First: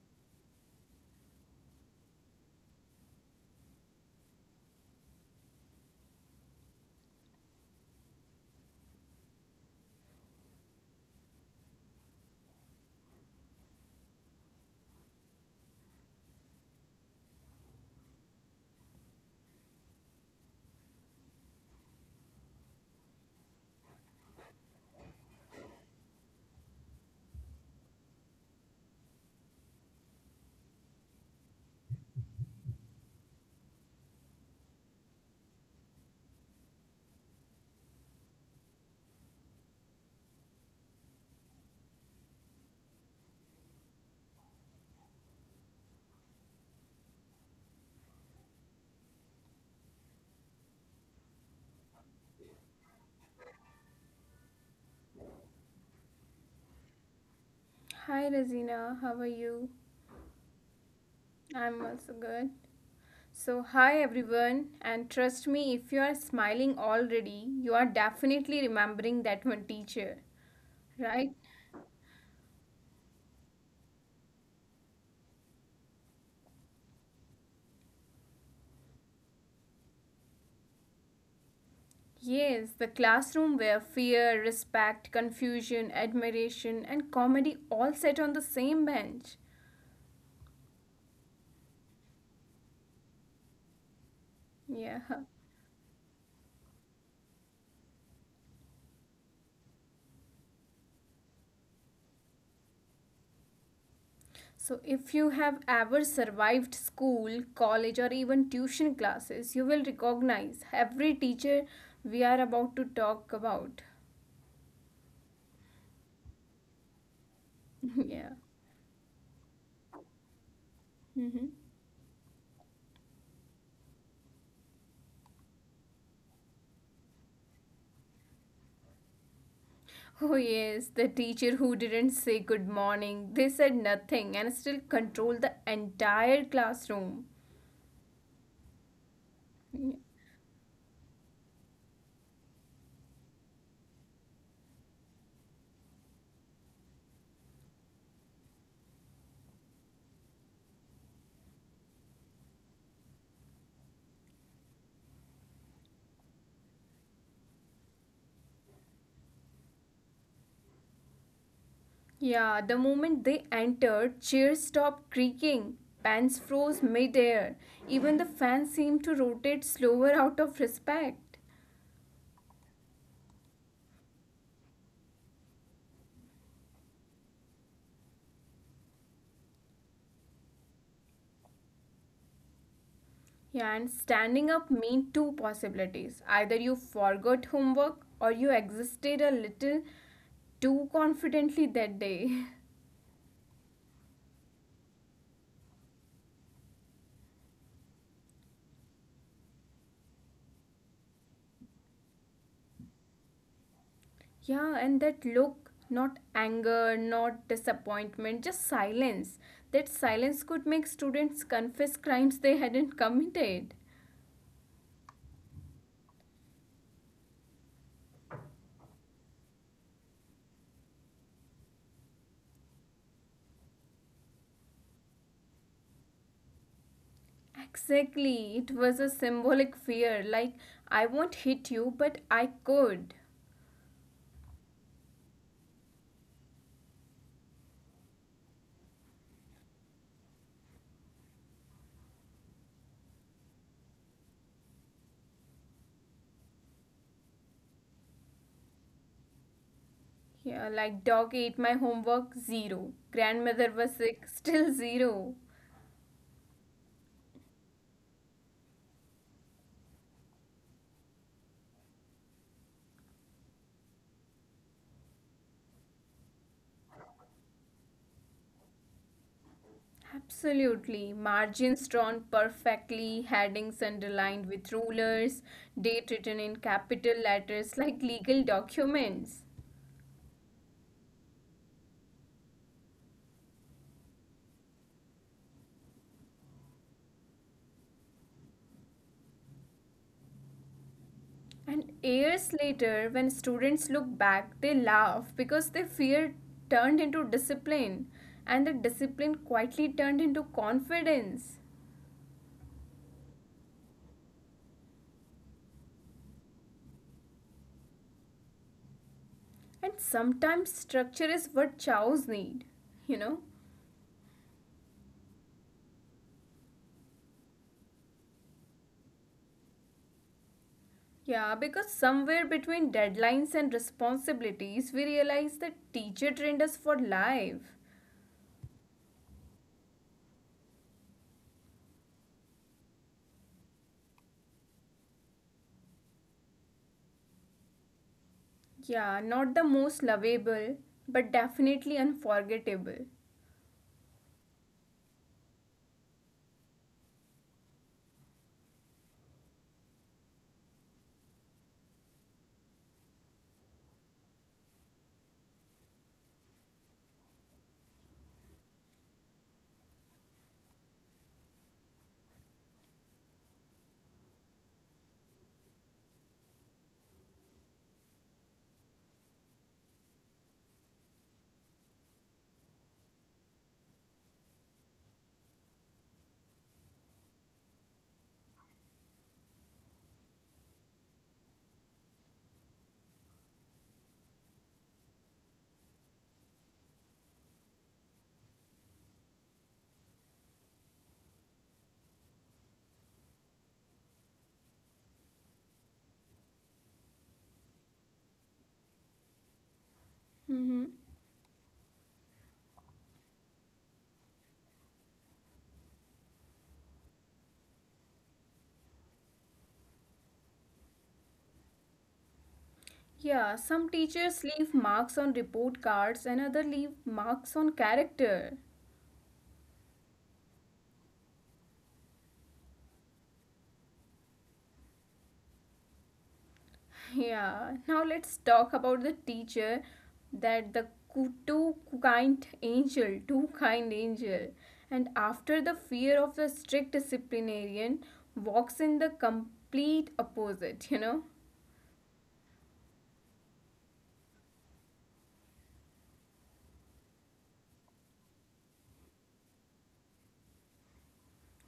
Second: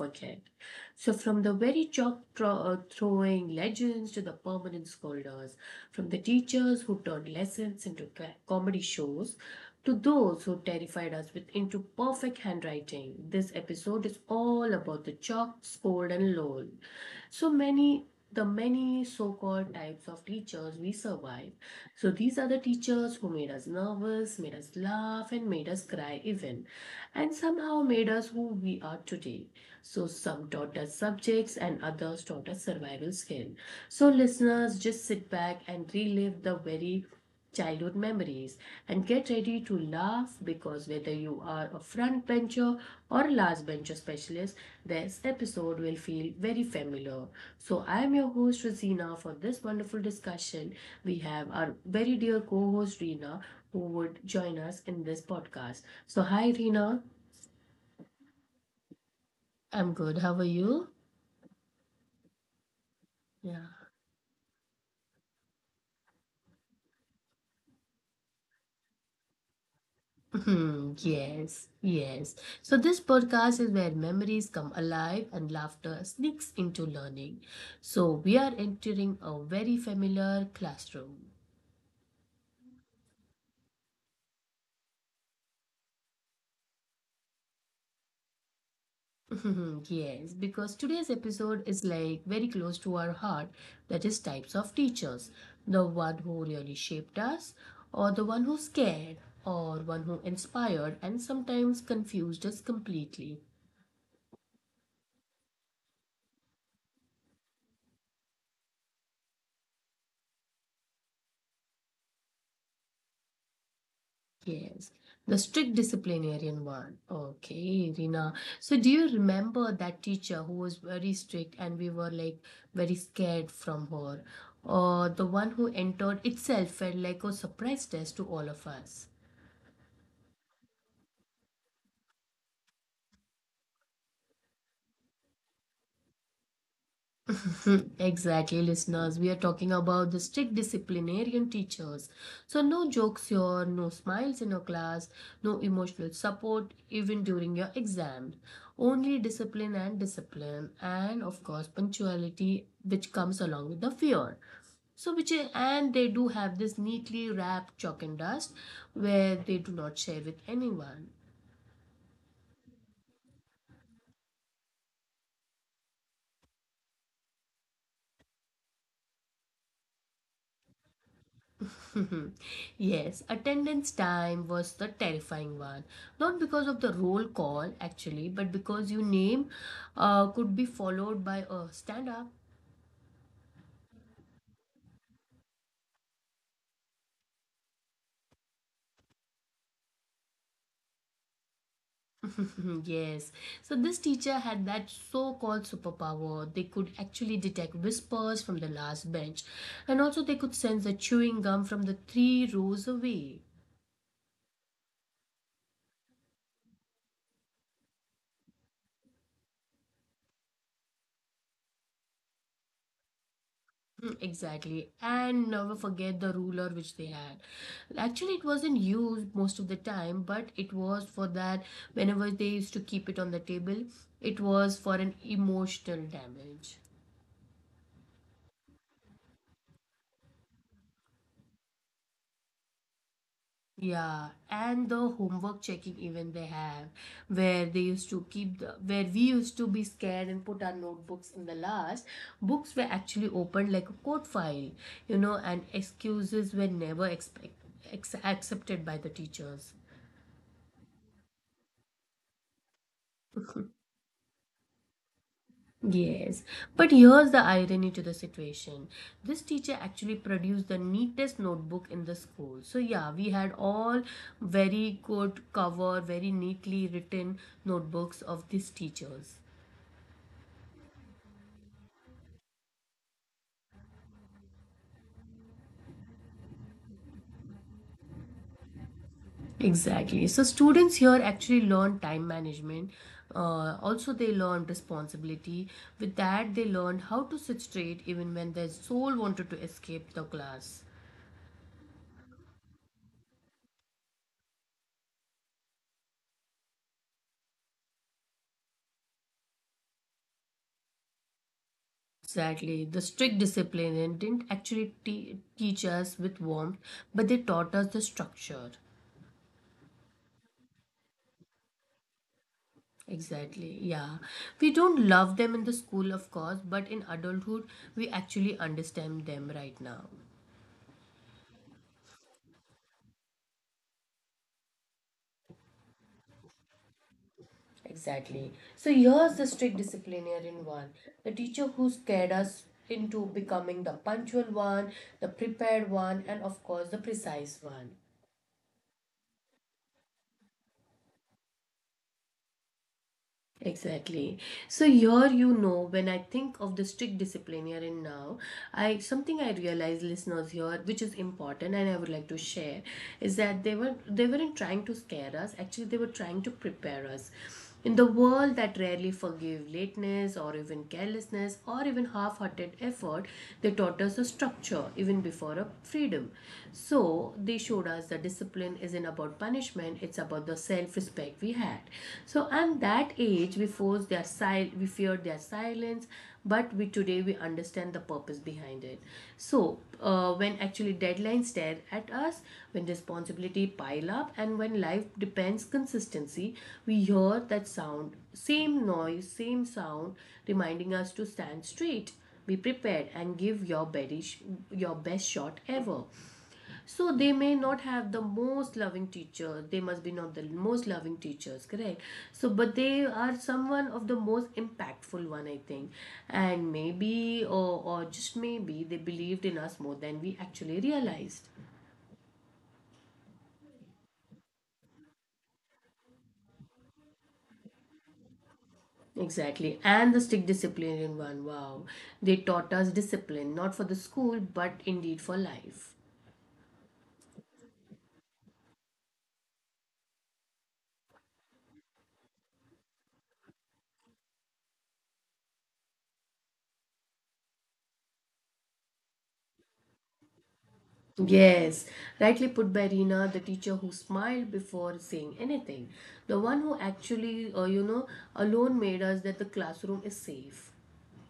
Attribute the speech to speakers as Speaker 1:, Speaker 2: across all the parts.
Speaker 1: forget. So, from the very chalk throwing legends to the permanent scolders, from the teachers who turned lessons into comedy shows to those who terrified us with into perfect handwriting, this episode is all about the chalk, scored, and loll. So many, the many so-called types of teachers we survive. So these are the teachers who made us nervous, made us laugh, and made us cry even, and somehow made us who we are today. So some taught us subjects and others taught us survival skill. So listeners, just sit back and relive the very childhood memories and get ready to laugh because whether you are a front bencher or a last bencher specialist, this episode will feel very familiar. So, I am your host Rosina for this wonderful discussion. We have our very dear co host Reena who would join us in this podcast. So, hi Reena.
Speaker 2: Hi Razina, how are you?
Speaker 1: I'm good. How are you?
Speaker 2: I'm also good. So,
Speaker 1: Yeah.
Speaker 2: hi everyone, and trust me, if you are smiling already, you are definitely remembering that one teacher,
Speaker 1: Hmm,
Speaker 2: right?
Speaker 1: yes, yes. So, this podcast is where memories come alive and laughter sneaks into learning. So, we are entering a very familiar classroom.
Speaker 2: Yes, the classroom where fear, respect, confusion, admiration, and comedy all sat on the same bench.
Speaker 1: Yes, because today's episode is like very close to our heart, that is, types of
Speaker 2: Yeah.
Speaker 1: teachers, the one who really shaped us, or the one who scared, or one who inspired and sometimes confused us completely.
Speaker 2: So if you have ever survived school, college, or even tuition classes, you will recognize every teacher we are about to talk about.
Speaker 1: Yes, the strict disciplinarian one. Okay,
Speaker 2: Yeah.
Speaker 1: Rina. So, do you remember that teacher who was very
Speaker 2: Mm-hmm.
Speaker 1: strict and we were like very scared from her? Or the one who entered itself felt like a surprise test to all of us?
Speaker 2: Oh, yes, the teacher who didn't say good morning. They said nothing and still controlled the entire classroom.
Speaker 1: Exactly, listeners. We are talking
Speaker 2: Y-
Speaker 1: about the strict disciplinarian teachers. So, no jokes here, no smiles in your class, no emotional support even during your exam. Only discipline and discipline, and of course, punctuality, which comes along with the fear. So, which is, and they do have this neatly wrapped chalk and dust where they do not share with anyone.
Speaker 2: Yeah, the moment they entered, chairs stopped creaking, pans froze midair, even the fans seemed to rotate slower out of respect.
Speaker 1: Yes, attendance time was the terrifying one. Not because of the roll call, actually, but because your name could be followed by a stand up.
Speaker 2: Yeah, and standing up meant two possibilities, either you forgot homework or you existed a little too confidently that day.
Speaker 1: Yes. So, this teacher had that so called superpower. They could actually detect whispers from the last bench, and also they could sense the chewing gum from the three rows away.
Speaker 2: Yeah, and that look, not anger, not disappointment, just silence. That silence could make students confess crimes they hadn't committed.
Speaker 1: Mm, exactly. And never forget the ruler which they had. Actually, it wasn't used most of the time, but it was for that whenever they used to keep it on the table, it was for an emotional damage.
Speaker 2: Exactly, it was a symbolic fear like, I won't hit you, but I could.
Speaker 1: Yeah, and the homework checking even they have, where they used to keep the where we used to be scared and put our notebooks in the last, books were actually opened like a code file, you know, and excuses were never expect, accepted by the teachers.
Speaker 2: Yeah, like, dog ate my homework, zero. Grandmother was sick, still zero.
Speaker 1: Yes, but here's the irony to the situation. This teacher actually produced the neatest notebook in the school. So, yeah, we had all very good cover, very neatly written notebooks of these teachers.
Speaker 2: Absolutely. Margins drawn perfectly, headings underlined with rulers, date written in capital letters like legal documents.
Speaker 1: Exactly. So, students here actually learn time management. Also, they learned responsibility. With that, they learned how to sit straight even when their soul wanted to escape the class.
Speaker 2: And years later, when students look back, they laugh because their fear turned into discipline, and the discipline quietly turned into confidence.
Speaker 1: Exactly. The strict discipline and didn't actually teach us with warmth, but they taught us the structure.
Speaker 2: And sometimes structure is what chows need, you know?
Speaker 1: Exactly. Yeah. We don't love them in the school, of course, but in adulthood, we actually understand them right now.
Speaker 2: Yeah, because somewhere between deadlines and responsibilities, we realize that teacher trained us for life.
Speaker 1: Exactly. So here's the strict disciplinarian one, the teacher who scared us into becoming the punctual one, the prepared one, and of course, the precise one.
Speaker 2: Yeah, not the most lovable, but definitely unforgettable.
Speaker 1: Exactly. So here, you know, when I think of the strict discipline here and now, I something I realize, listeners here, which is important, and I would like to share, is that they weren't trying to scare us. Actually, they were trying to prepare us. In the world that rarely forgave lateness or even carelessness or even half-hearted effort, they taught us a structure even before a freedom. So they showed us that discipline isn't about punishment attachment, it's about the self-respect we had. So at that age we forced their we feared their silence, but we today we understand the purpose behind it. So when actually deadlines stare at us, when responsibility pile up and when life depends consistency, we hear that sound, same noise, same sound, reminding us to stand straight, be prepared and give your best shot ever. So they may not have the most loving teacher. They must be not the
Speaker 2: Mm-hmm.
Speaker 1: most loving teachers, correct? So, but they are someone of the most impactful one, I think. And maybe, or just maybe, they believed in us more than we actually realized.
Speaker 2: Yeah, some teachers leave marks on report cards and other leave marks on character.
Speaker 1: Exactly. And the strict disciplinarian one, wow. They taught us discipline, not for the school, but indeed for life.
Speaker 2: Yeah, now let's talk about the teacher, that the too kind angel, too kind angel. And after the fear of the strict disciplinarian walks in the complete opposite, you know?
Speaker 1: Yes, rightly put by Reena, the teacher who smiled before saying anything, the one who actually, you know, alone made us that the classroom is safe.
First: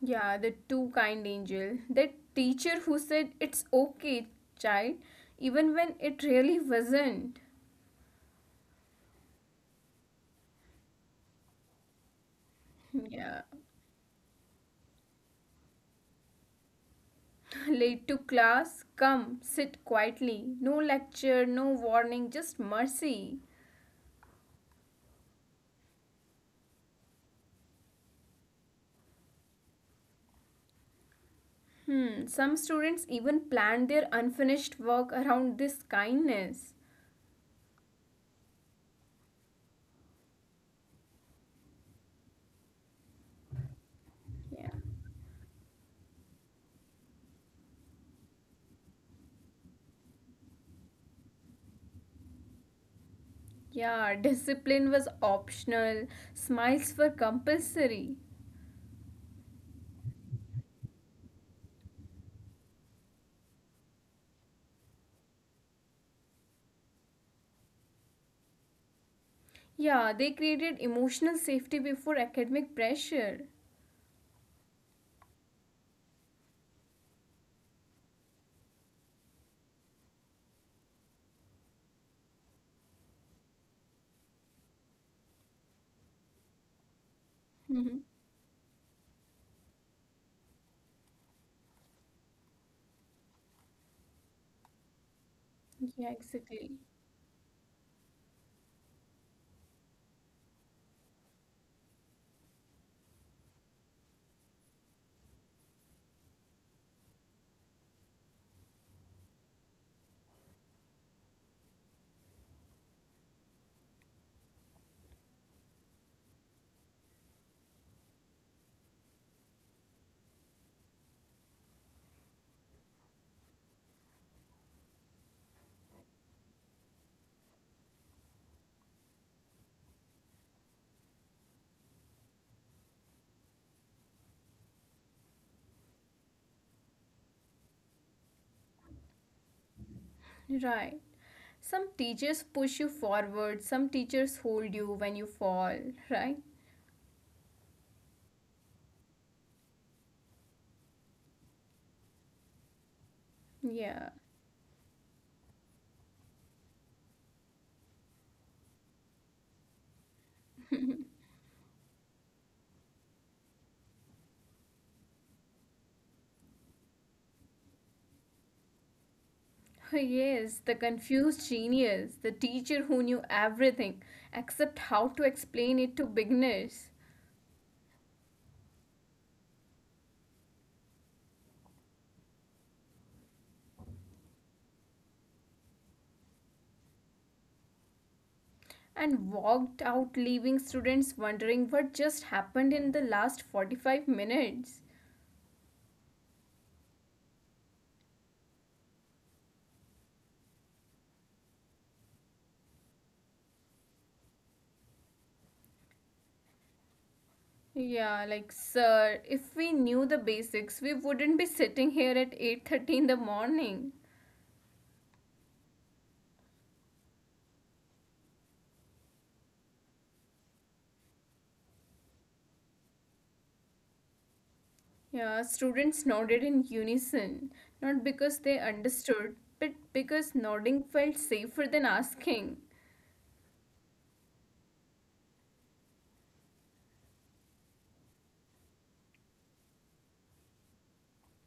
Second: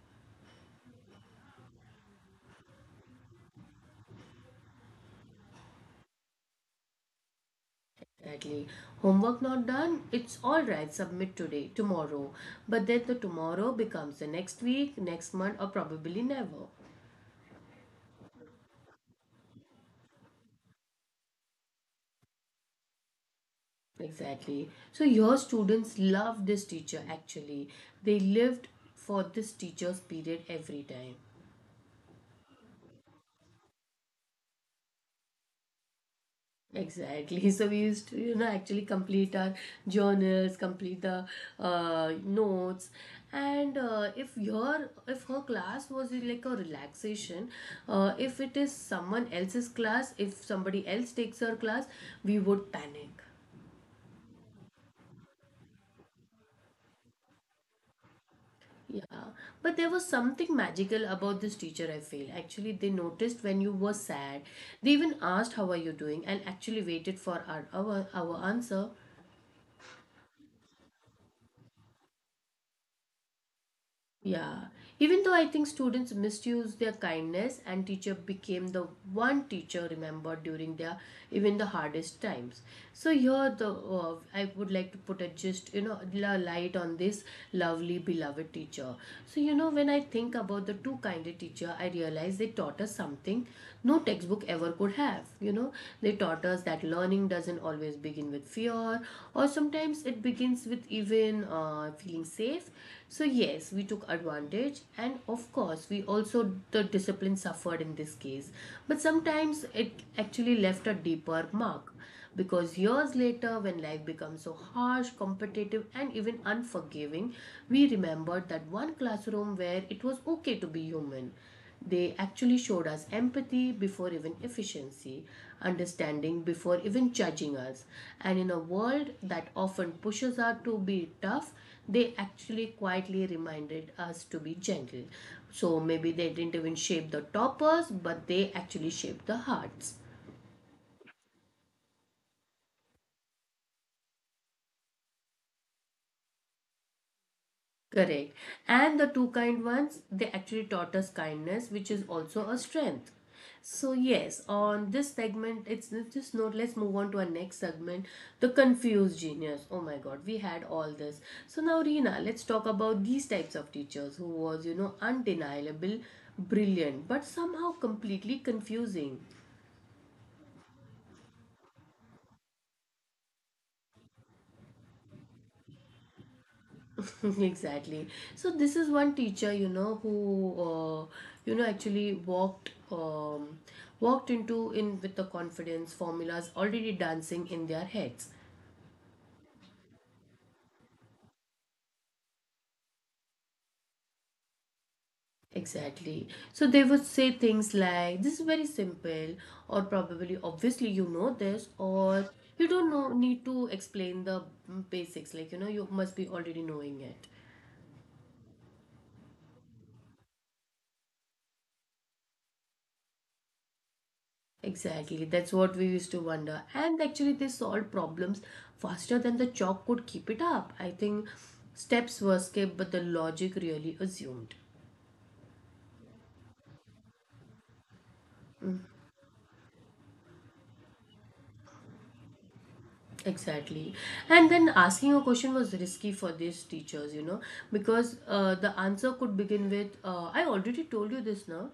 Speaker 2: Yeah, the too kind angel. That teacher who said it's okay, child, even when it really wasn't.
Speaker 1: Exactly. Homework not done, it's all right, submit today, tomorrow. But then the
Speaker 2: Yeah.
Speaker 1: tomorrow becomes the next week, next month, or probably never.
Speaker 2: Late to class, come, sit quietly. No lecture, no warning, just mercy.
Speaker 1: Exactly. So your students love this teacher actually. They lived for this teacher's period every time.
Speaker 2: Some students even planned their unfinished work around this kindness.
Speaker 1: Exactly. So we used to, you know, actually complete our journals, complete the notes, and uh, if
Speaker 2: Yeah.
Speaker 1: your if her class was like a relaxation, if it is someone else's class, if somebody else takes her class, we would panic.
Speaker 2: Yeah, discipline was optional, smiles were compulsory.
Speaker 1: Yeah, but there was something magical about this teacher, I feel. Actually, they noticed when you were sad. They even asked, "How are you doing?" and actually waited for our answer.
Speaker 2: Yeah, they created emotional safety before academic pressure.
Speaker 1: Yeah, even though I think students misused their kindness and teacher became the one teacher remembered during their even the hardest times. So here the I would like to put a just you know light on this lovely
Speaker 2: Mhm.
Speaker 1: beloved teacher. So you know when I think about the two kinder teacher, I realize they taught us something no textbook ever could have. You know they
Speaker 2: Yeah,
Speaker 1: they taught us that
Speaker 2: exactly.
Speaker 1: learning doesn't always begin with fear, or sometimes it begins with even feeling safe. So, yes, we took advantage, and of course, we also the discipline suffered in this case. But sometimes it actually left a deeper mark. Because years later, when life becomes so harsh, competitive, and even unforgiving, we remembered that one classroom where it was okay to be human. They actually showed us empathy before even efficiency, understanding before even judging us. And in a world that often pushes us to be tough, they actually quietly reminded us to be gentle. So maybe they didn't even shape the toppers, but they actually shaped the hearts.
Speaker 2: Right. Some teachers push you forward, some teachers hold you when you fall, right?
Speaker 1: Correct. And the two kind ones, they actually taught us kindness, which is also a strength. So,
Speaker 2: Yeah.
Speaker 1: yes, on this segment, it's just note. Let's move on to our next segment, the confused genius. Oh my god, we had all this. So, now, Reena, let's talk about these types of teachers who was, you know, undeniable, brilliant, but somehow completely confusing.
Speaker 2: Yes, the confused genius, the teacher who knew everything except how to explain it to beginners
Speaker 1: Exactly. So this is one teacher, you know, who you know actually walked into in with the confidence formulas already dancing in their heads.
Speaker 2: and walked out, leaving students wondering what just happened in the last 45 minutes.
Speaker 1: Exactly. So they would say things like, "This is very simple," or probably, obviously, you know this, or you don't know need to explain the basics. Like you know, you must be already knowing it.
Speaker 2: Yeah, like sir, if we knew the basics, we wouldn't be sitting here at 8:30 in the morning.
Speaker 1: Exactly, that's what we used to wonder. And actually, they solved problems faster than the chalk could keep it up. I think steps were skipped, but the logic really assumed.
Speaker 2: Yeah, students nodded in unison, not because they understood, but because nodding felt safer than asking.
Speaker 1: Exactly. And then asking a question was risky for these teachers, you know, because the answer could begin with, I already told you this now.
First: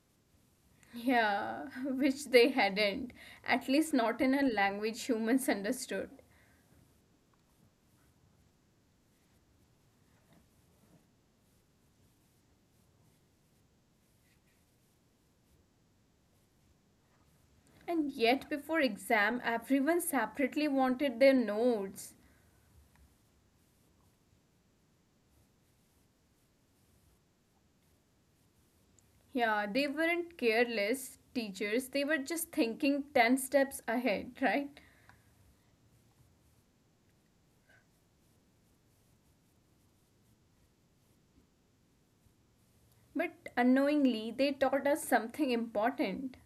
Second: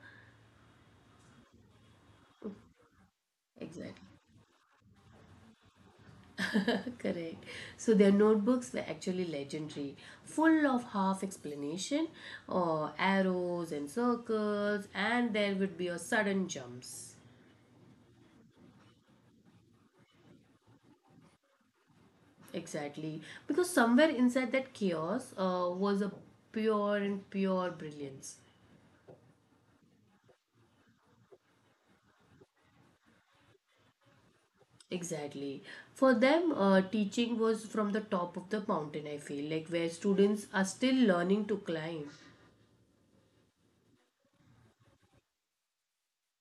Speaker 2: Yeah, which they hadn't, at least
Speaker 1: Exactly.
Speaker 2: not in a language humans understood.
Speaker 1: Correct. So their notebooks were actually legendary, full of half explanation, or arrows and circles, and there would be a sudden jumps.
Speaker 2: And yet, before exam, everyone separately wanted their notes.
Speaker 1: Exactly, because somewhere inside that chaos was a pure and pure brilliance.
Speaker 2: Yeah, they weren't careless teachers, they were just thinking 10 steps ahead, right?
Speaker 1: Exactly. For them, teaching was from the top of the mountain, I feel, like where students are still learning to climb.
Speaker 2: But unknowingly, they taught us something important.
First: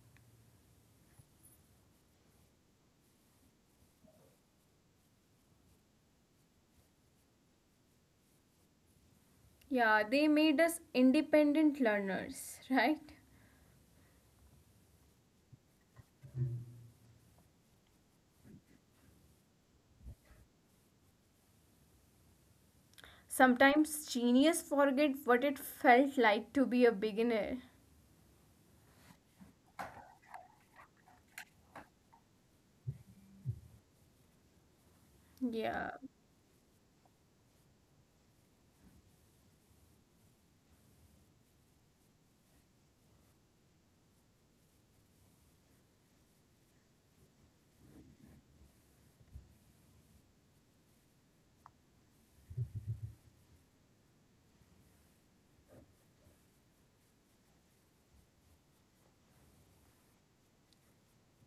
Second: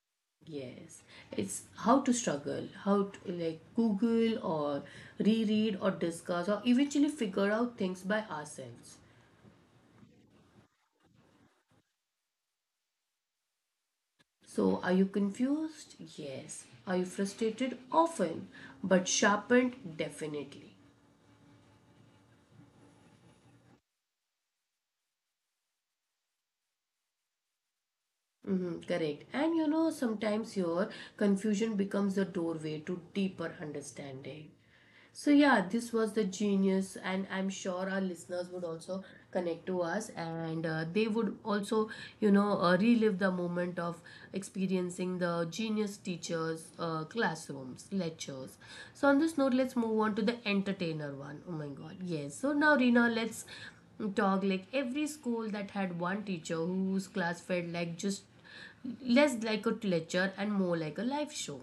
Speaker 1: Yes, it's how to struggle, how to like Google or reread or discuss or eventually figure out things by ourselves.
Speaker 2: Yeah, they made us independent learners, right?
Speaker 1: So, are you confused? Yes. Are you frustrated? Often, but sharpened? Definitely.
Speaker 2: Sometimes genius forget what it felt like to be a beginner.
Speaker 1: Mm-hmm, correct. And you know, sometimes your confusion becomes the doorway to deeper understanding. So, yeah, this
Speaker 2: Yeah.
Speaker 1: was the genius, and I'm sure our listeners would also connect to us and they would also, you know, relive the moment of experiencing the genius teachers, classrooms, lectures. So, on this note, let's move on to the entertainer one. Oh my god, yes. So, now, Rina, let's dog like every school that had one teacher whose class felt like just less like a lecture and more like a live show.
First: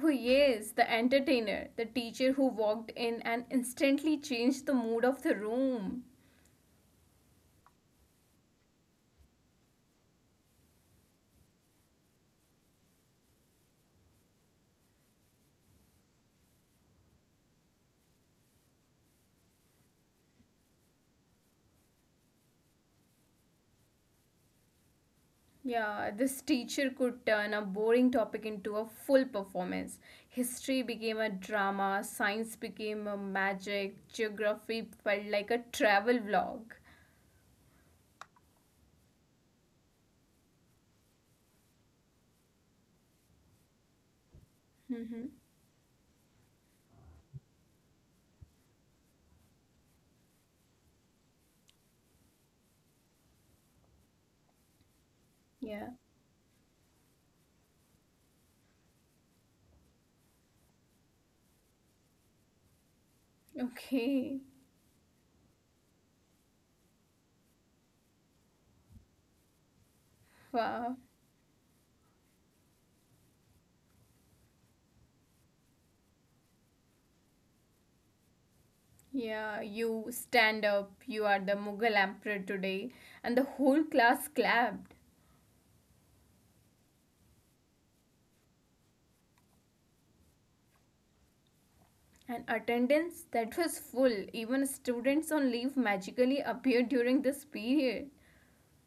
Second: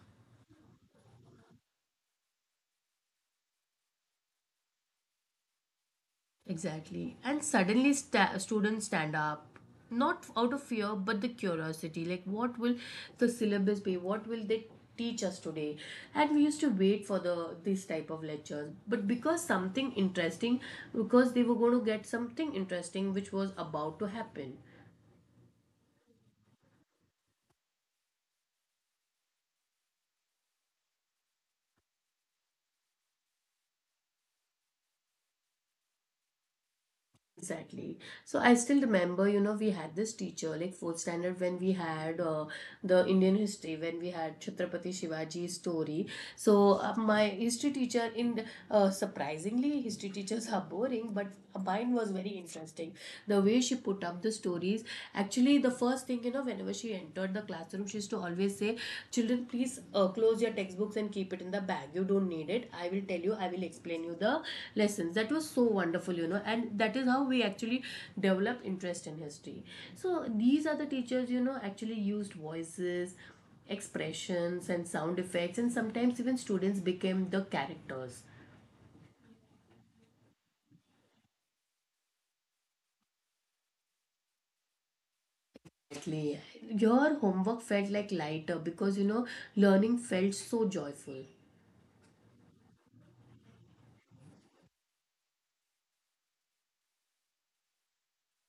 Speaker 2: Oh, yes, the entertainer, the teacher who walked in and instantly changed the mood of the room.
Speaker 1: Exactly, and suddenly students stand up, not out of fear but the curiosity, like what will the syllabus be, what will they teach us today. And we used to wait for the this type of lectures, but because something interesting, because they were going to get something interesting which was about to happen.
Speaker 2: Yeah, this teacher could turn a boring topic into a full performance. History became a drama, science became a magic, geography felt like a travel vlog.
Speaker 1: Exactly. So I still remember, you know, we had this teacher, like fourth standard, when we had the Indian history, when we had Chhatrapati
Speaker 2: Mm-hmm.
Speaker 1: Shivaji's story. So my history teacher, in surprisingly, history teachers are boring, but mine was very interesting. The way she put up the stories, actually,
Speaker 2: Yeah.
Speaker 1: the first thing, you know, whenever she entered the classroom, she used to always say, children please close your textbooks and keep it in the bag, you don't need it, I will tell you, I will explain you
Speaker 2: Okay.
Speaker 1: the lessons. That was so wonderful, you know, and that is how we actually develop interest in history. So these
Speaker 2: Wow.
Speaker 1: are the teachers, you know, actually used voices, expressions and sound effects, and sometimes even students became the characters.
Speaker 2: Yeah, you stand up, you are the Mughal emperor today, and the whole class clapped.
Speaker 1: Exactly. Your homework felt like lighter because, you know, learning felt so joyful.
Speaker 2: An attendance that was full. Even students on leave magically appeared during this period.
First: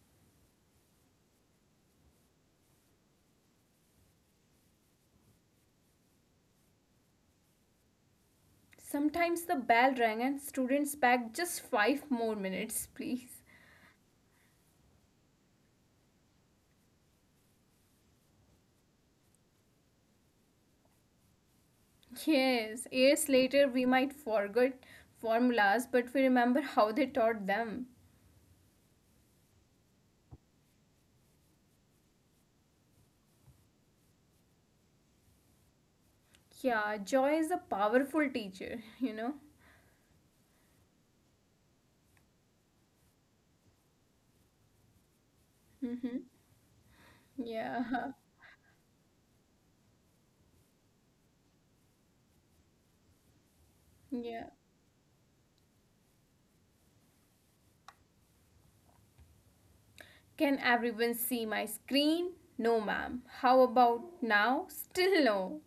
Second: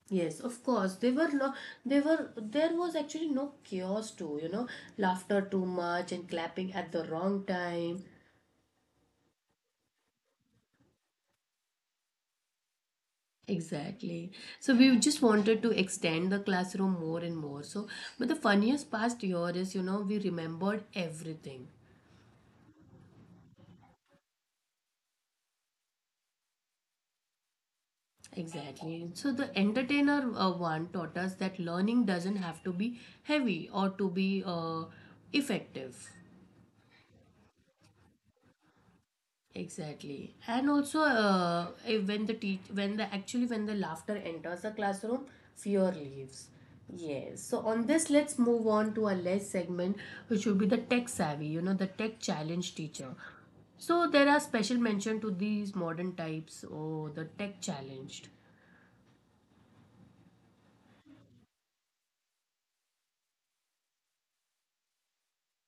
Speaker 1: Yes, of course. They were no, they were, there was actually no chaos too, you know, laughter too much and clapping at the wrong time.
Speaker 2: Sometimes the bell rang and students begged just five more minutes, please.
Speaker 1: Exactly. So we just wanted to extend the classroom more and more. So, but the funniest past year is, you know, we remembered everything.
Speaker 2: Yes, years later we might forget formulas, but we remember how they taught them.
Speaker 1: Exactly. So the entertainer one taught us that learning doesn't have to be heavy or to be effective.
Speaker 2: Yeah, joy is a powerful teacher, you know?
Speaker 1: Exactly, and also when the teach when the actually when the laughter enters the classroom, fear
Speaker 2: Mm-hmm.
Speaker 1: leaves. Yes. So on this,
Speaker 2: Yeah,
Speaker 1: let's move on to our last segment, which would be the tech savvy. You know, the tech challenge teacher. So there are
Speaker 2: yeah.
Speaker 1: special mention to these modern types, or the tech challenged.
Speaker 2: Can everyone see my screen? No, ma'am. How about now? Still no.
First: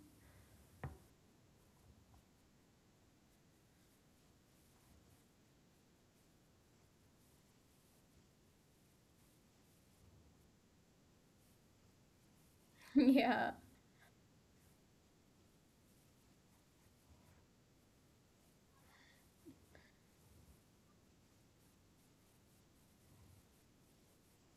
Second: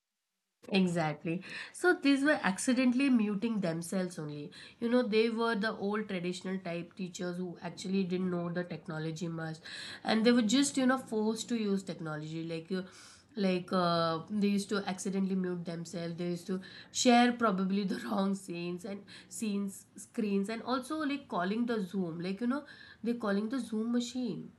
Speaker 1: Exactly. So these were accidentally muting themselves only. You know, they were the old traditional type teachers who actually didn't know the technology much, and they were just, you know, forced to use technology. Like you,
Speaker 2: Yeah.
Speaker 1: like they used to accidentally mute themselves. They used to share probably the wrong scenes and scenes screens, and also like calling the Zoom. Like, you know, they're calling the Zoom machine.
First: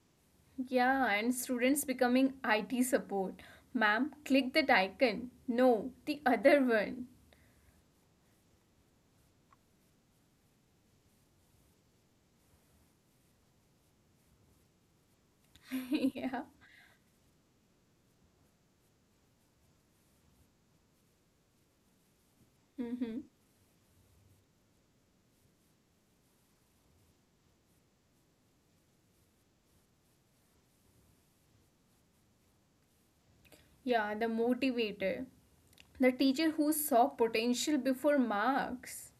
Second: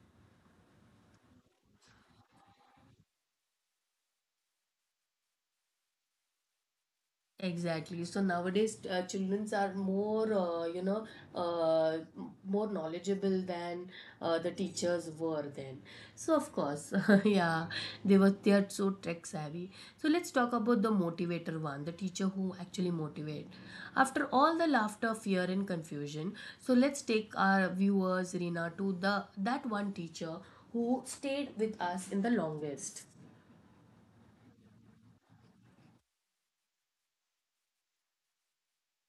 Speaker 2: Yeah, and students becoming IT support. Ma'am, click that icon. No, the other one.
Speaker 1: Exactly. So nowadays, childrens are more, you know, more knowledgeable than the teachers were then. So
Speaker 2: Yeah.
Speaker 1: of course, yeah, they are so tech savvy. So let's talk about the motivator one, the teacher who actually
Speaker 2: Mm-hmm.
Speaker 1: motivate. After all the laughter, fear, and confusion, so let's take our viewers, Rina, to the that one teacher who stayed with us in the longest.
Speaker 2: Yeah, the motivator. The teacher who saw potential before marks.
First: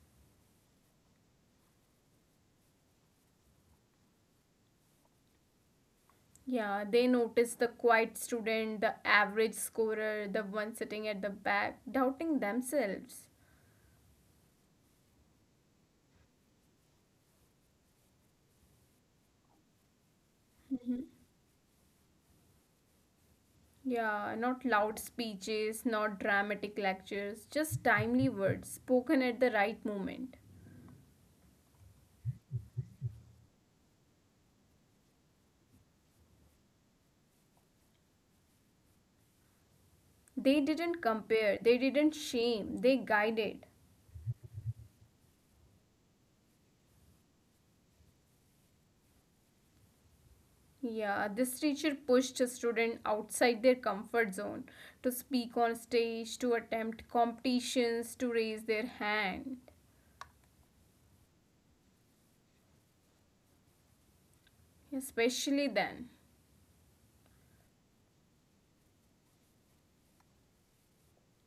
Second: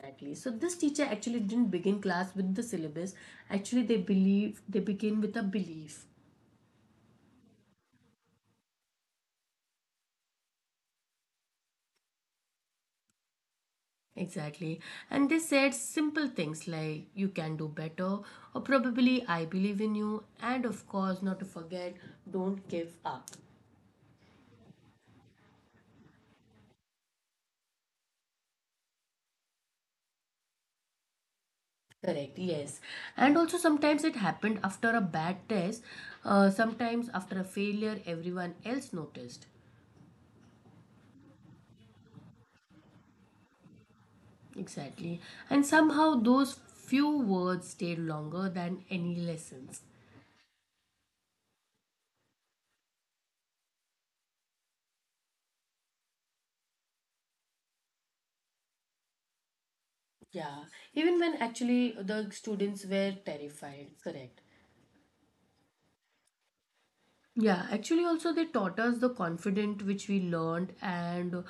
Speaker 1: Exactly. So this teacher actually didn't begin class with the syllabus. Actually, they begin with a belief.
Speaker 2: Yeah, they notice the quiet student, the average scorer, the one sitting at the back, doubting themselves.
Speaker 1: Exactly. And they said simple things like you can do better, or probably I believe in you, and of course not to forget, don't give up.
Speaker 2: Yeah, not loud speeches, not dramatic lectures, just timely words spoken at the right moment.
Speaker 1: Correct. Yes. And also sometimes it happened after a bad test. Sometimes after a failure everyone else noticed.
Speaker 2: They didn't compare, they didn't shame, they guided.
Speaker 1: Exactly. And somehow those few words stayed longer than any lessons.
Speaker 2: Yeah, this teacher pushed a student outside their comfort zone to speak on stage, to attempt competitions, to raise their hand.
Speaker 1: Yeah, even when actually the students were terrified, correct?
Speaker 2: Especially then.
Speaker 1: Yeah, actually, also they taught us the confident which we learned, and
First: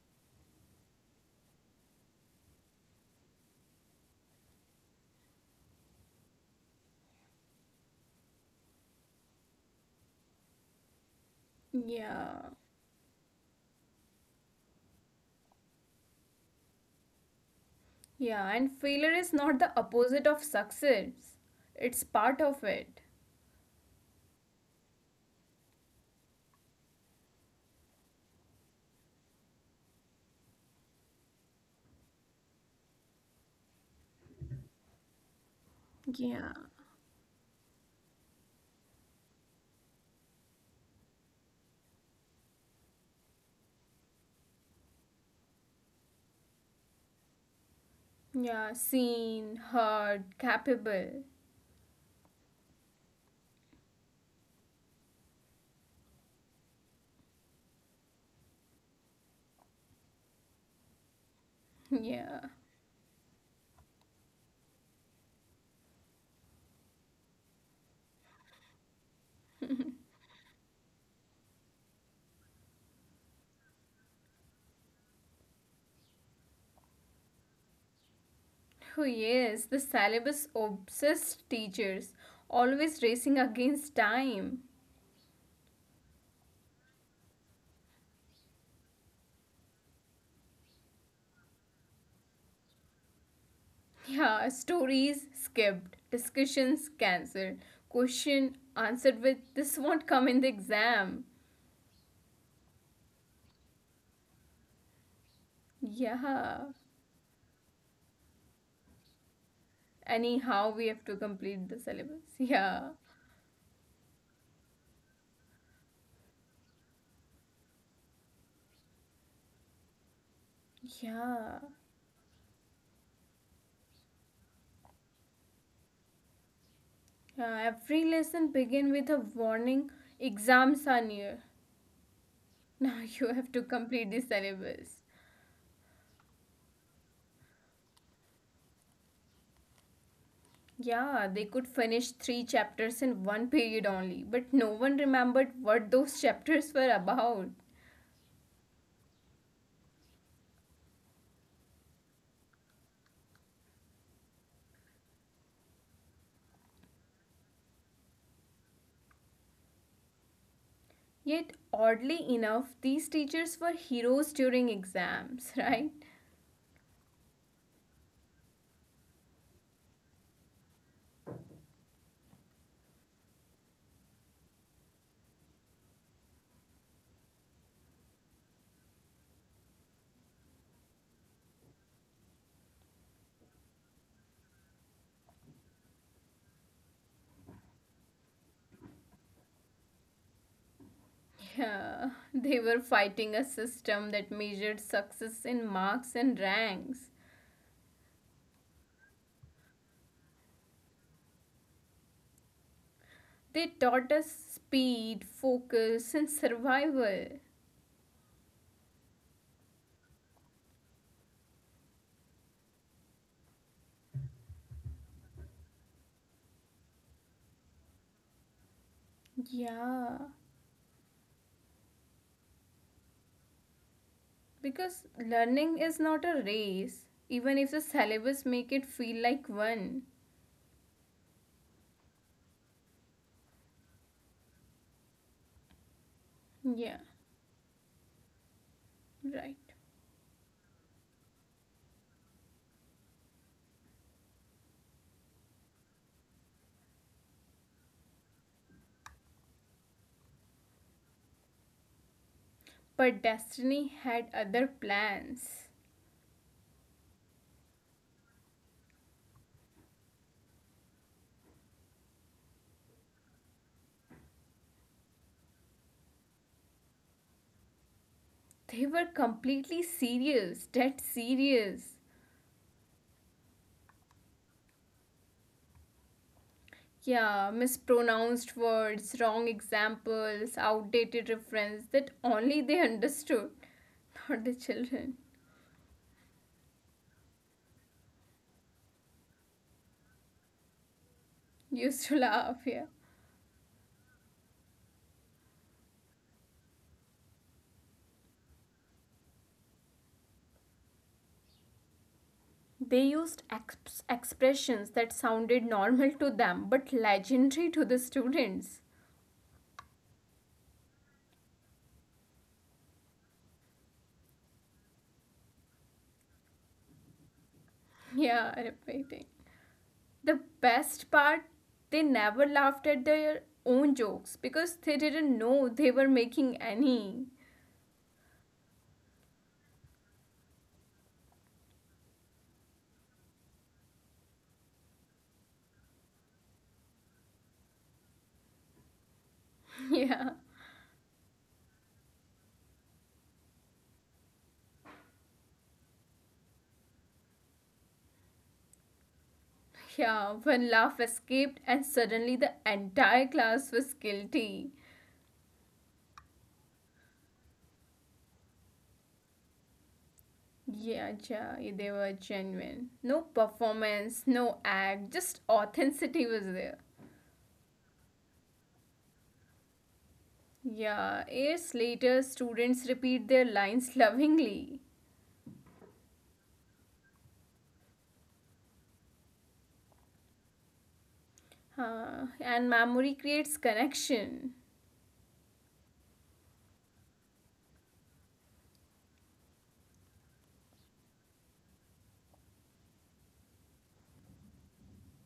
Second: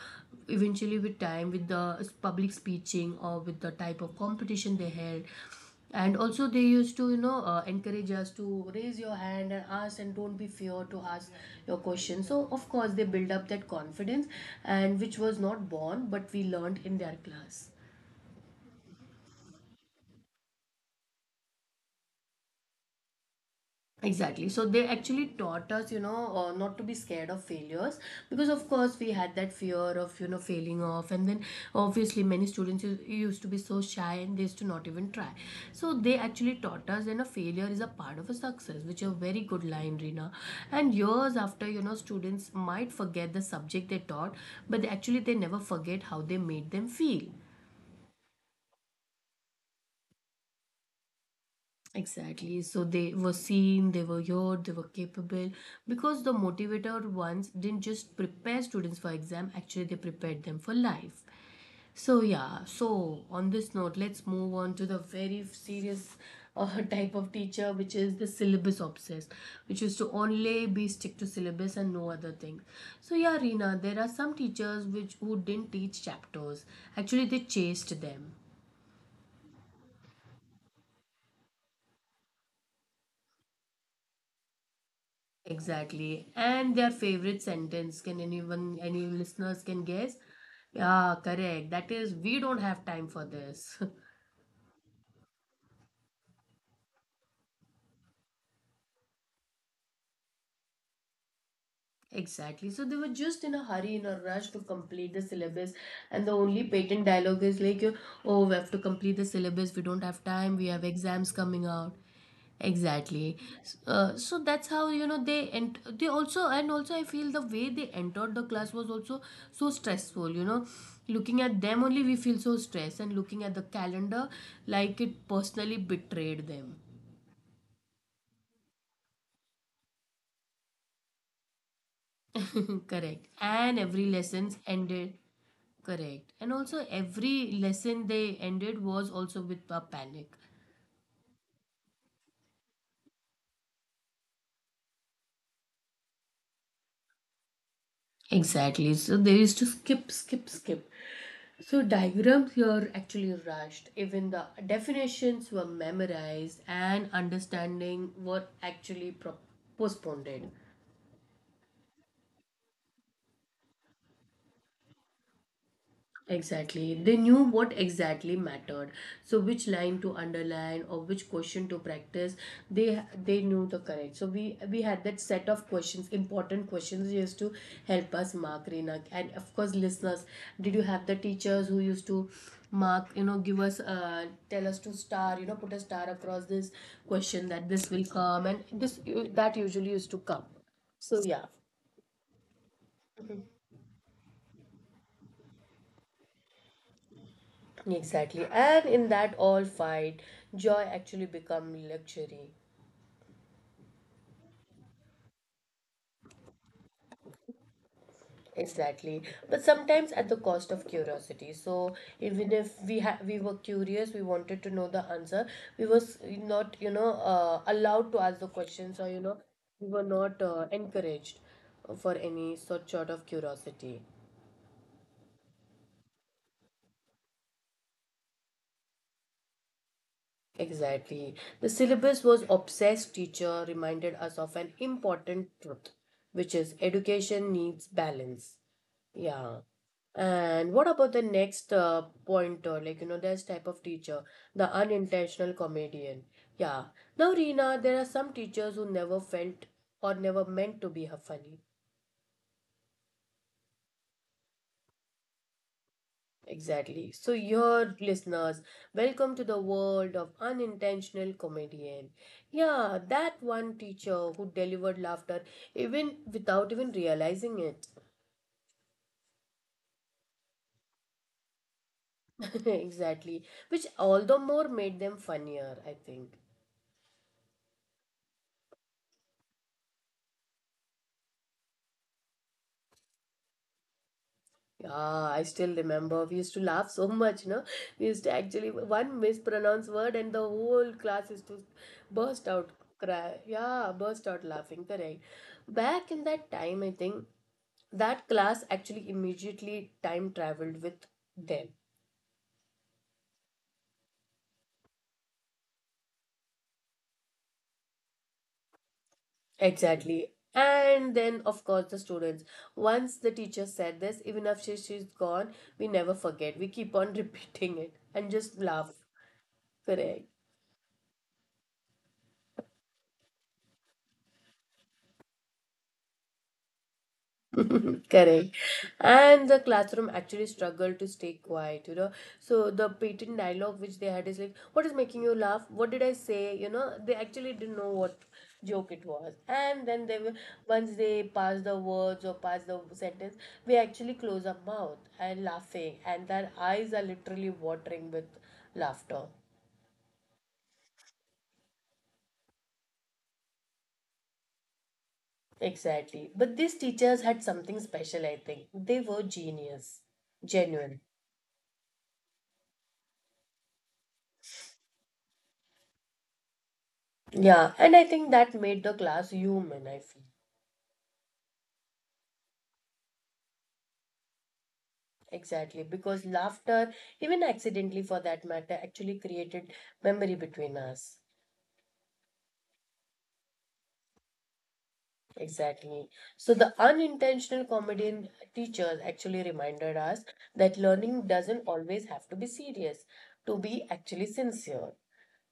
Speaker 1: eventually, with time, with the public speaking or with the type of competition they held, and also they used to, you know, encourage us to raise your hand and ask, and don't be fear to ask your question. So,
Speaker 2: Yeah.
Speaker 1: of course, they build up that confidence, and which was not born, but we learned in their class.
Speaker 2: Yeah, and failure is not the opposite of success, it's part of it.
Speaker 1: Exactly. So they actually taught us, you know, not to be scared of failures, because, of course, we had that fear of, you know, failing off. And then, obviously, many students used to be so shy and they used to not even try. So they actually
Speaker 2: Yeah.
Speaker 1: taught us, you know, failure is a part of a success, which is a very good line, Rina. And years after, you know, students might forget the subject they taught, but they never forget how they made them feel.
Speaker 2: Yeah, seen, heard, capable.
Speaker 1: Exactly. So they were seen, they were heard, they were capable, because the motivator ones didn't just prepare students for exam, actually they prepared them for life. So
Speaker 2: Yeah.
Speaker 1: yeah, so on this note, let's move on to the very serious type of teacher which is the syllabus obsessed, which is to only be stick to syllabus and no other things. So yeah, Reena, there are some teachers which who didn't teach chapters. Actually, they chased them.
Speaker 2: Oh, yes, the syllabus obsessed teachers, always racing against time.
Speaker 1: Exactly. And their favorite sentence, can anyone, any listeners can guess? Yeah, correct. That is, we don't have time for this.
Speaker 2: Yeah, stories skipped, discussions cancelled, question answered with this won't come in the exam.
Speaker 1: Exactly. So they were just in a hurry, in a rush to complete the syllabus, and the only patent
Speaker 2: Yeah,
Speaker 1: dialogue is like, "Oh, we have to complete the syllabus. We don't have time. We have
Speaker 2: anyhow, we
Speaker 1: exams
Speaker 2: have to
Speaker 1: coming
Speaker 2: complete
Speaker 1: out."
Speaker 2: the syllabus.
Speaker 1: Exactly.
Speaker 2: Yeah,
Speaker 1: So that's how you know they, and also I feel the way they entered the class was also so stressful. You know, looking at them
Speaker 2: yeah,
Speaker 1: only we feel so stressed, and looking at the calendar, like it personally betrayed them.
Speaker 2: yeah. Every lesson begin with a warning, exams are near.
Speaker 1: Correct,
Speaker 2: Now you
Speaker 1: and
Speaker 2: have to
Speaker 1: every
Speaker 2: complete the
Speaker 1: lessons ended
Speaker 2: syllabus.
Speaker 1: correct, and also every lesson they ended was also with a panic.
Speaker 2: Yeah, they could finish three chapters in one period only, but no one remembered what those chapters were about.
Speaker 1: Exactly. So they used to skip skip. So diagrams here actually rushed, even the definitions were memorized and understanding were actually postponed.
Speaker 2: Yet, oddly enough, these teachers were heroes during exams, right?
Speaker 1: Exactly. They knew what exactly mattered. So which line to underline or which question to practice, they knew the correct. So we had that set of questions, important questions used to help us mark Reena. And of course listeners, did you have the teachers who used to mark, you know, give us tell us to star, you know, put a star across this question, that this will come and this that usually used to come. So yeah.
Speaker 2: Yeah, they were fighting a system that measured success in marks and ranks.
Speaker 1: Exactly. And in that all fight, joy actually become luxury.
Speaker 2: They taught us speed, focus, and survival.
Speaker 1: Exactly. But sometimes at the cost of curiosity. So even if we we were curious, we wanted to know the answer, we was not, you know, allowed to ask the questions or, you know, we were not
Speaker 2: Yeah,
Speaker 1: encouraged for any such sort of curiosity.
Speaker 2: because learning is not a race, even if the syllabus make it feel like one.
Speaker 1: Exactly. The syllabus was obsessed teacher reminded us of an important truth, which is
Speaker 2: Yeah.
Speaker 1: education needs balance. Yeah.
Speaker 2: Right.
Speaker 1: And what about the next pointer? Like, you know, there's type of teacher, the unintentional comedian. Yeah. Now, Reena, there are some teachers who never felt or never meant to be funny.
Speaker 2: But Destiny had other plans.
Speaker 1: Exactly. So, your listeners, welcome to the world of unintentional comedian. Yeah, that one teacher who delivered laughter even without even realizing it.
Speaker 2: They were completely serious, dead serious.
Speaker 1: Exactly. Which all the more made them funnier, I think.
Speaker 2: Yeah, mispronounced words, wrong examples, outdated reference that only they understood, not
Speaker 1: Yeah,
Speaker 2: the
Speaker 1: I
Speaker 2: children.
Speaker 1: still remember. We used to laugh so much, no? We used to actually one mispronounced word and the whole class used to burst
Speaker 2: Used to
Speaker 1: out
Speaker 2: laugh, yeah.
Speaker 1: cry. Yeah, burst out laughing, correct. Back in that time, I think that class actually immediately time traveled with them.
Speaker 2: They used expressions that sounded normal to them but legendary to the students.
Speaker 1: Exactly. And then, of course, the students. Once the teacher said this, even after she's gone, we never forget. We keep on repeating it and just
Speaker 2: Yeah,
Speaker 1: laugh.
Speaker 2: repeating.
Speaker 1: Correct.
Speaker 2: The best part, they never laughed at their own jokes because they didn't know they were making any.
Speaker 1: Correct. And the classroom actually struggled to stay quiet, you know. So the patent dialogue which they had is like, what is making you laugh? What did I say? You know, they actually didn't know what joke it was. And then they will,
Speaker 2: Yeah.
Speaker 1: once they pass the words or pass the sentence, we actually close our mouth and laughing, and their eyes are literally watering with laughter.
Speaker 2: Yeah, one laugh escaped and suddenly the entire class was guilty.
Speaker 1: Exactly. But these teachers had something special, I think. They were genius, genuine.
Speaker 2: Yeah, yeah, they were genuine. No performance, no act, just authenticity was there.
Speaker 1: Yeah, and I think that made the class human, I feel.
Speaker 2: Yeah, years later, students repeat their lines lovingly.
Speaker 1: Exactly, because laughter, even accidentally for that matter, actually created memory between us.
Speaker 2: Huh, and memory creates connection.
Speaker 1: Exactly. So the unintentional comedy in teachers actually reminded us that learning doesn't always have to be serious to be actually sincere.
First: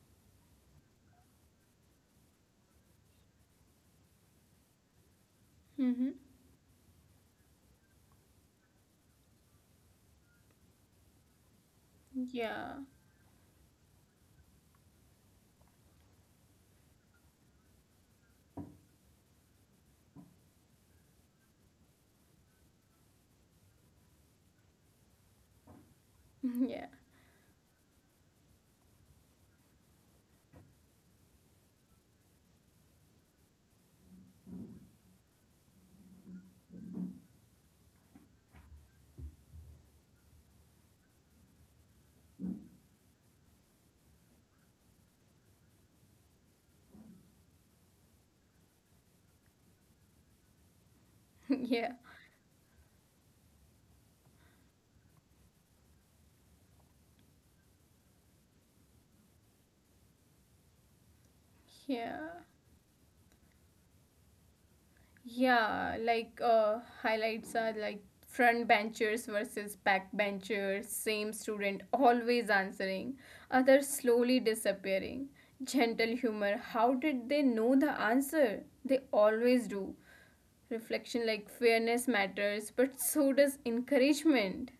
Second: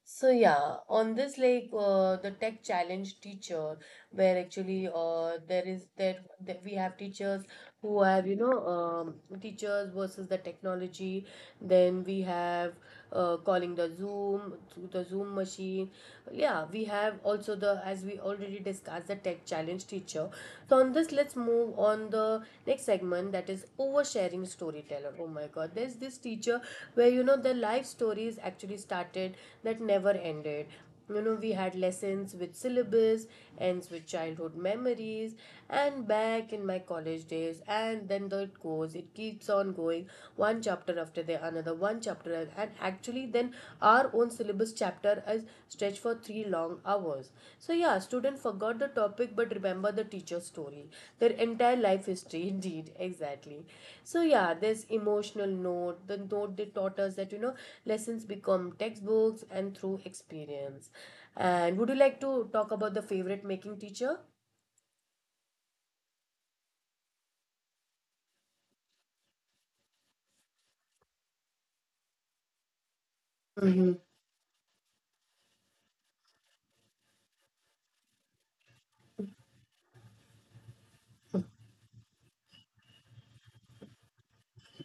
Speaker 1: So yeah, on this like the tech challenge teacher, where actually there is
Speaker 2: Mm-hmm.
Speaker 1: that we have teachers who have, you know, teachers versus the technology. Then we have
Speaker 2: Yeah,
Speaker 1: calling the Zoom through the Zoom machine. Yeah, we have also the, as we already discussed, the tech challenge teacher, so on this, let's move on the next segment, that is oversharing storyteller. Oh my God, there's this teacher
Speaker 2: yeah.
Speaker 1: where you know the life stories actually started that never ended. You know, we had lessons with syllabus, ends with childhood memories, and back in my college days, and then it goes, it keeps on going, one chapter after the another, one chapter, and actually, then our own syllabus chapter is stretched for three long hours. So yeah, student forgot the topic but remember the teacher's story, their
Speaker 2: Yeah,
Speaker 1: entire life history indeed, exactly. So yeah, this emotional note, the note they taught us that you know lessons become textbooks and through experience. And would you
Speaker 2: yeah,
Speaker 1: like to talk about the favorite making teacher?
Speaker 2: yeah. Like, highlights are like front benchers versus back benchers, same student always answering, others slowly disappearing. Gentle humor, how did they know the answer? They always do. Reflection like fairness matters, but so does encouragement.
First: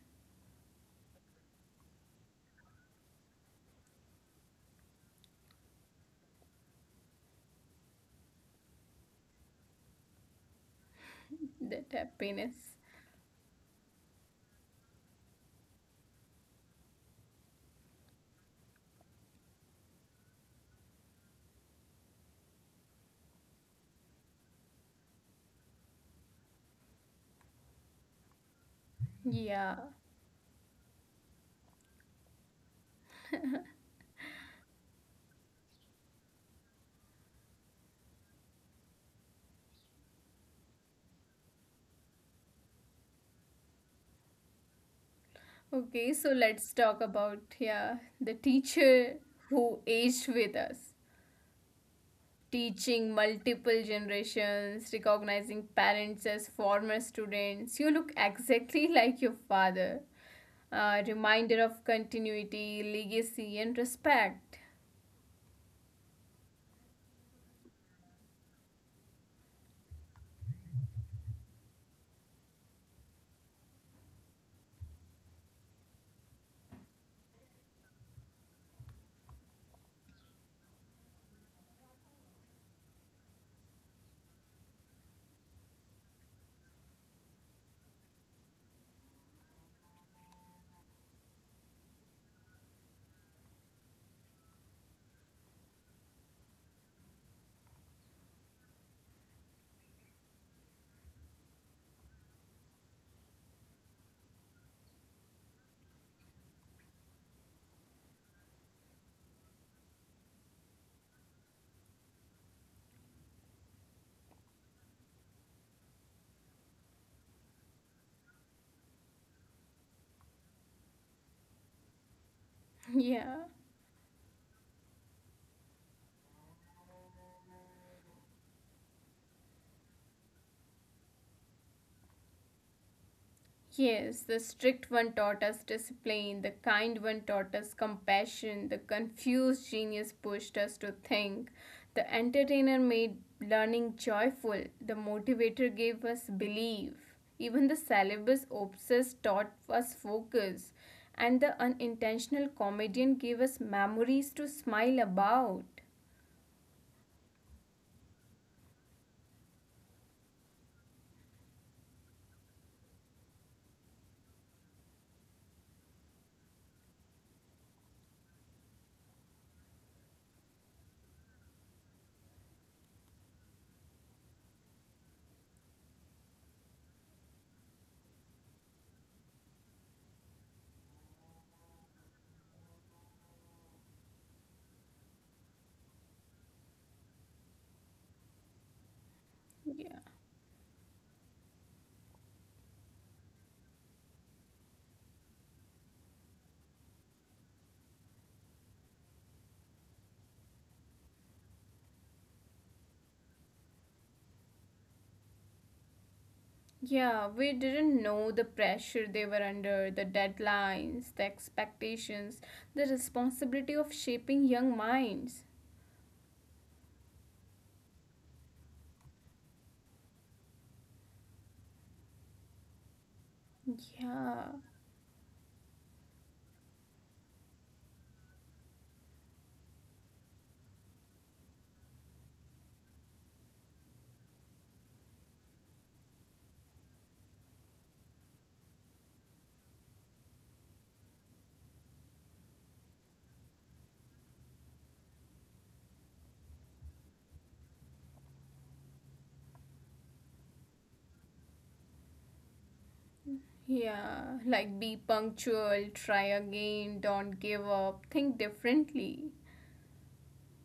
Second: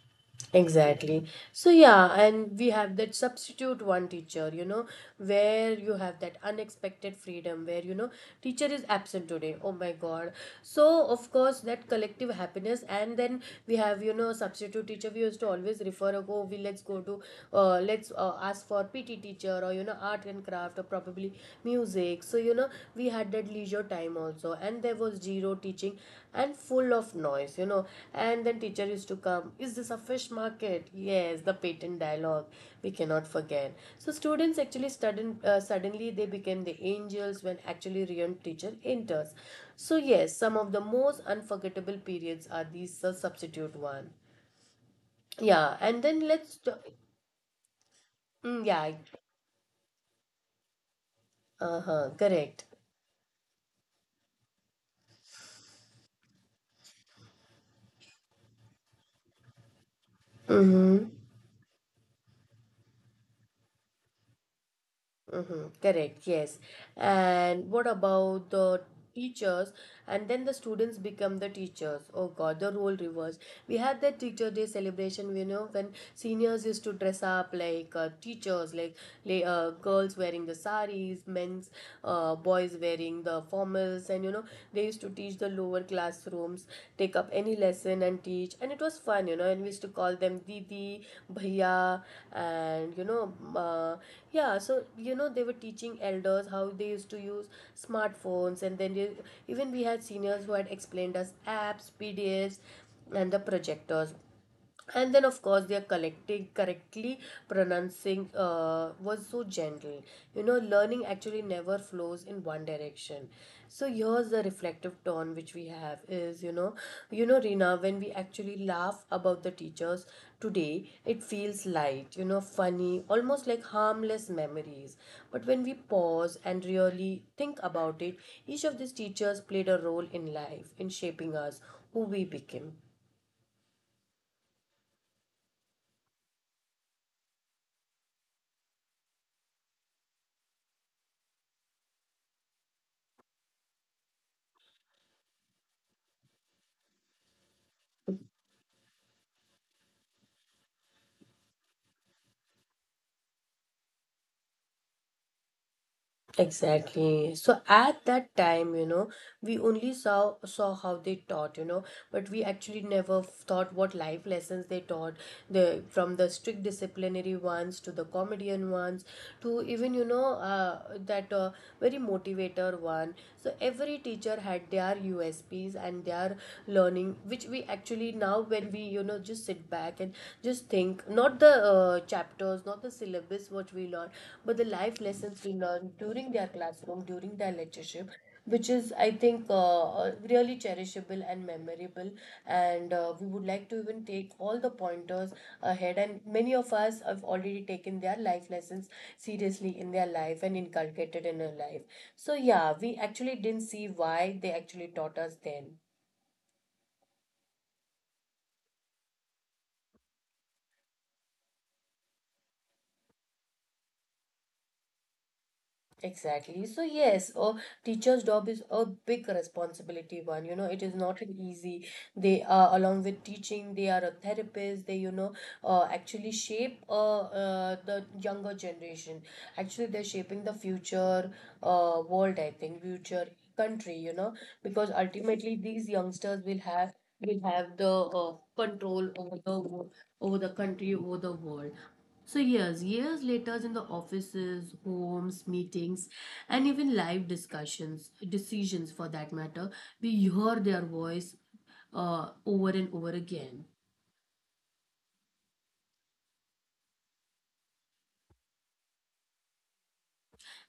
Speaker 1: Exactly. So, yeah, and we have that substitute one teacher, you know, where you have that unexpected freedom, where, you know, teacher is absent today. Oh my God. So, of course,
Speaker 2: That
Speaker 1: that collective
Speaker 2: happiness.
Speaker 1: happiness. And then we have, you know, substitute teacher. We used to always refer, oh, we let's go to, let's ask for PT teacher or, you know, art and craft or probably music. So, you know, we had that leisure time also. And there was zero teaching and full of noise, you know. And then teacher used to come,
Speaker 2: Yeah.
Speaker 1: is this a fish market? Yes, the patent dialogue we cannot forget. So students actually suddenly they became the angels when actually real teacher enters. So yes, some of the most unforgettable periods are these substitute one. Yeah, and
Speaker 2: Okay,
Speaker 1: then
Speaker 2: so let's talk about, yeah, the
Speaker 1: mm, yeah,
Speaker 2: teacher who aged with us,
Speaker 1: uh-huh, correct.
Speaker 2: teaching multiple generations, recognizing parents as former students. You look exactly like your father. A
Speaker 1: Mm-hmm.
Speaker 2: reminder of continuity, legacy, and respect.
Speaker 1: Mm-hmm, correct, yes. And what about the teachers? And then the students become the teachers. Oh God, the role reverse. We had that teacher day celebration, you know, when seniors used to dress up like teachers, like girls wearing the saris, men's, boys wearing the formals, and you know, they used to teach the lower classrooms, take up any lesson and teach, and it was fun, you know, and we used to call them didi, bhaiya, and you know, uh, yeah, so you know they were teaching elders how they used to use smartphones, and then they, even we had seniors who had explained us apps, pdfs, and the projectors, and then of course their collecting, correctly pronouncing was so gentle. You know, learning actually never flows in one direction. So here's the reflective tone which we have is, you know, you know Rina, when we actually laugh about the teachers today it feels light, you know, funny,
Speaker 2: Yeah.
Speaker 1: almost like harmless memories, but when we pause and really think about it, each of these teachers played a role in life in shaping us, who we became.
Speaker 2: Yes, the strict one taught us discipline, the kind one taught us compassion, the confused genius pushed us to think, the entertainer made learning joyful, the motivator gave us belief, even the syllabus obsessed taught us focus, and the unintentional comedian gave us memories to smile about.
Speaker 1: Exactly. So at that time, you know, we only saw how they taught, you know, but we actually never thought what life lessons they taught. The From the strict disciplinary ones to the comedian ones, to even you know that very motivator one, so every teacher had their usps and their learning, which we actually now when we, you know, just sit back and just think, not the chapters, not the syllabus what we learn, but the life lessons we learn during their classroom, during their lectureship, which is I think
Speaker 2: Yeah.
Speaker 1: really cherishable and memorable. And we would like to even take all the pointers ahead, and many of us have already taken their life lessons seriously in their life and inculcated in our life. So yeah, we actually didn't see why they actually taught us then.
Speaker 2: Yeah, we didn't know the pressure they were under, the deadlines, the expectations, the responsibility of shaping young minds.
Speaker 1: Exactly. So yes, a teacher's job is a big responsibility one. You know, it is not an easy. They are, along with teaching, they are a
Speaker 2: Yeah,
Speaker 1: therapist. They, you know, actually shape the younger generation. Actually, they're shaping the future world. I think future country. You know, because ultimately these youngsters will have, will have the control over over the country, over the world. So, years, years later, in the offices, homes, meetings, and even live discussions, decisions for that matter, we hear their voice over and over again.
Speaker 2: yeah, like be punctual, try again, don't give up, think differently.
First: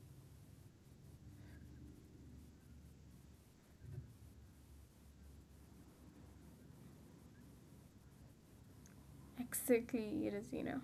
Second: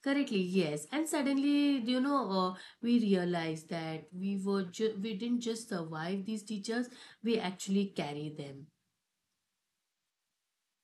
Speaker 1: Correctly, yes. And suddenly, you know, we realize that we didn't just survive these teachers; we actually carry them.
Speaker 2: Exactly, Razina.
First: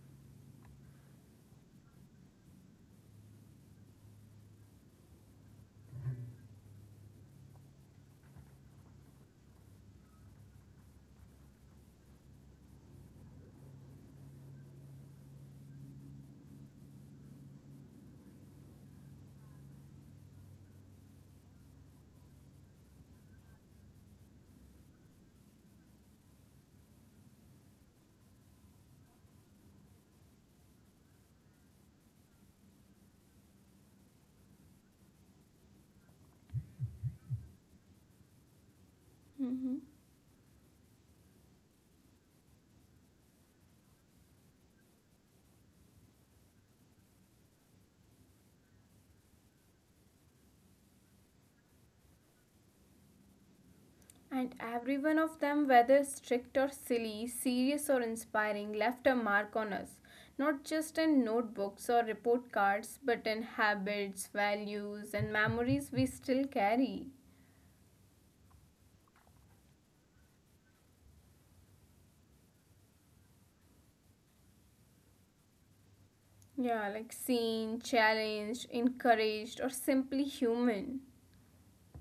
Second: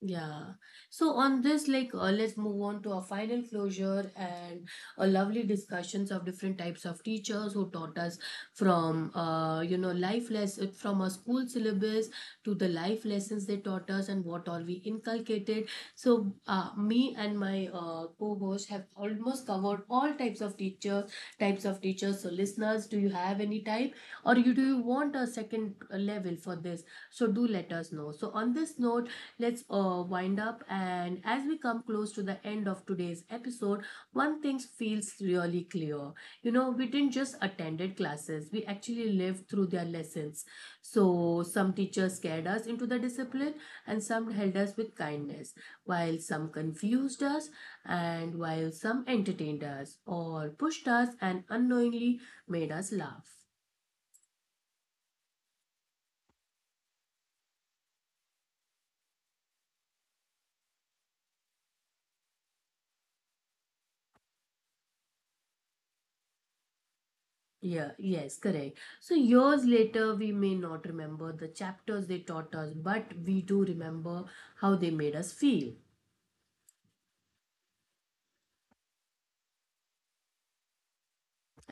Speaker 1: Yeah. So on this, like, let's move on to our final closure and a lovely discussions of different types of teachers who taught us, from, you know, life lessons from our school syllabus to the life lessons they taught us and what all we inculcated. So, me and my co-host have almost covered all types of teachers. So, listeners, do you have any type, or you do you want a second level for this? So, do let us know. So, on this note, let's wind up. And as we come close to the end of today's episode, one thing feels really clear. You know, we didn't just attended classes, we actually lived
Speaker 2: Mm-hmm.
Speaker 1: through their lessons. So, some teachers scared us into the discipline, and some held us with kindness, while some confused us, and while some entertained us, or pushed us and unknowingly made us laugh.
Speaker 2: And every one of them, whether strict or silly, serious or inspiring, left a mark on us, not just in notebooks or report cards, but in habits, values, and memories we still carry.
Speaker 1: Yeah, yes, correct. So years later, we may not remember the chapters they taught us, but we do remember how they made us feel.
Speaker 2: Yeah, like seen, challenged, encouraged, or simply human.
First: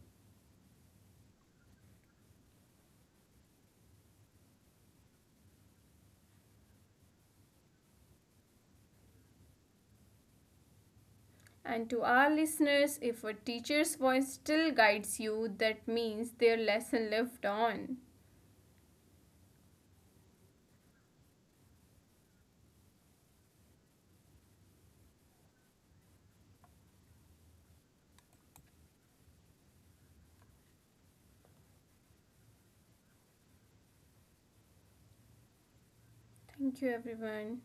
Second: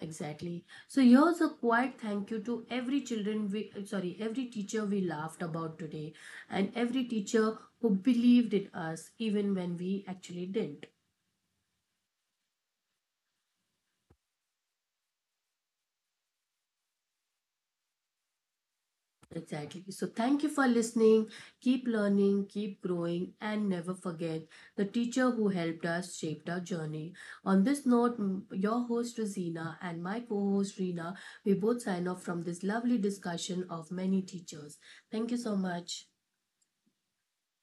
Speaker 1: Exactly. So here's a quiet thank you to every teacher we laughed about today, and every teacher who believed in us even when we actually didn't.
Speaker 2: And to our listeners, if a teacher's voice still guides you, that means their lesson lived on.
Speaker 1: Exactly. So, thank you for listening. Keep learning, keep growing, and never forget the teacher who helped us shaped our journey. On this note, your host Rosina and my co host Rina, we both sign off from this lovely discussion of many teachers. Thank you so much.
Speaker 2: Thank you, everyone.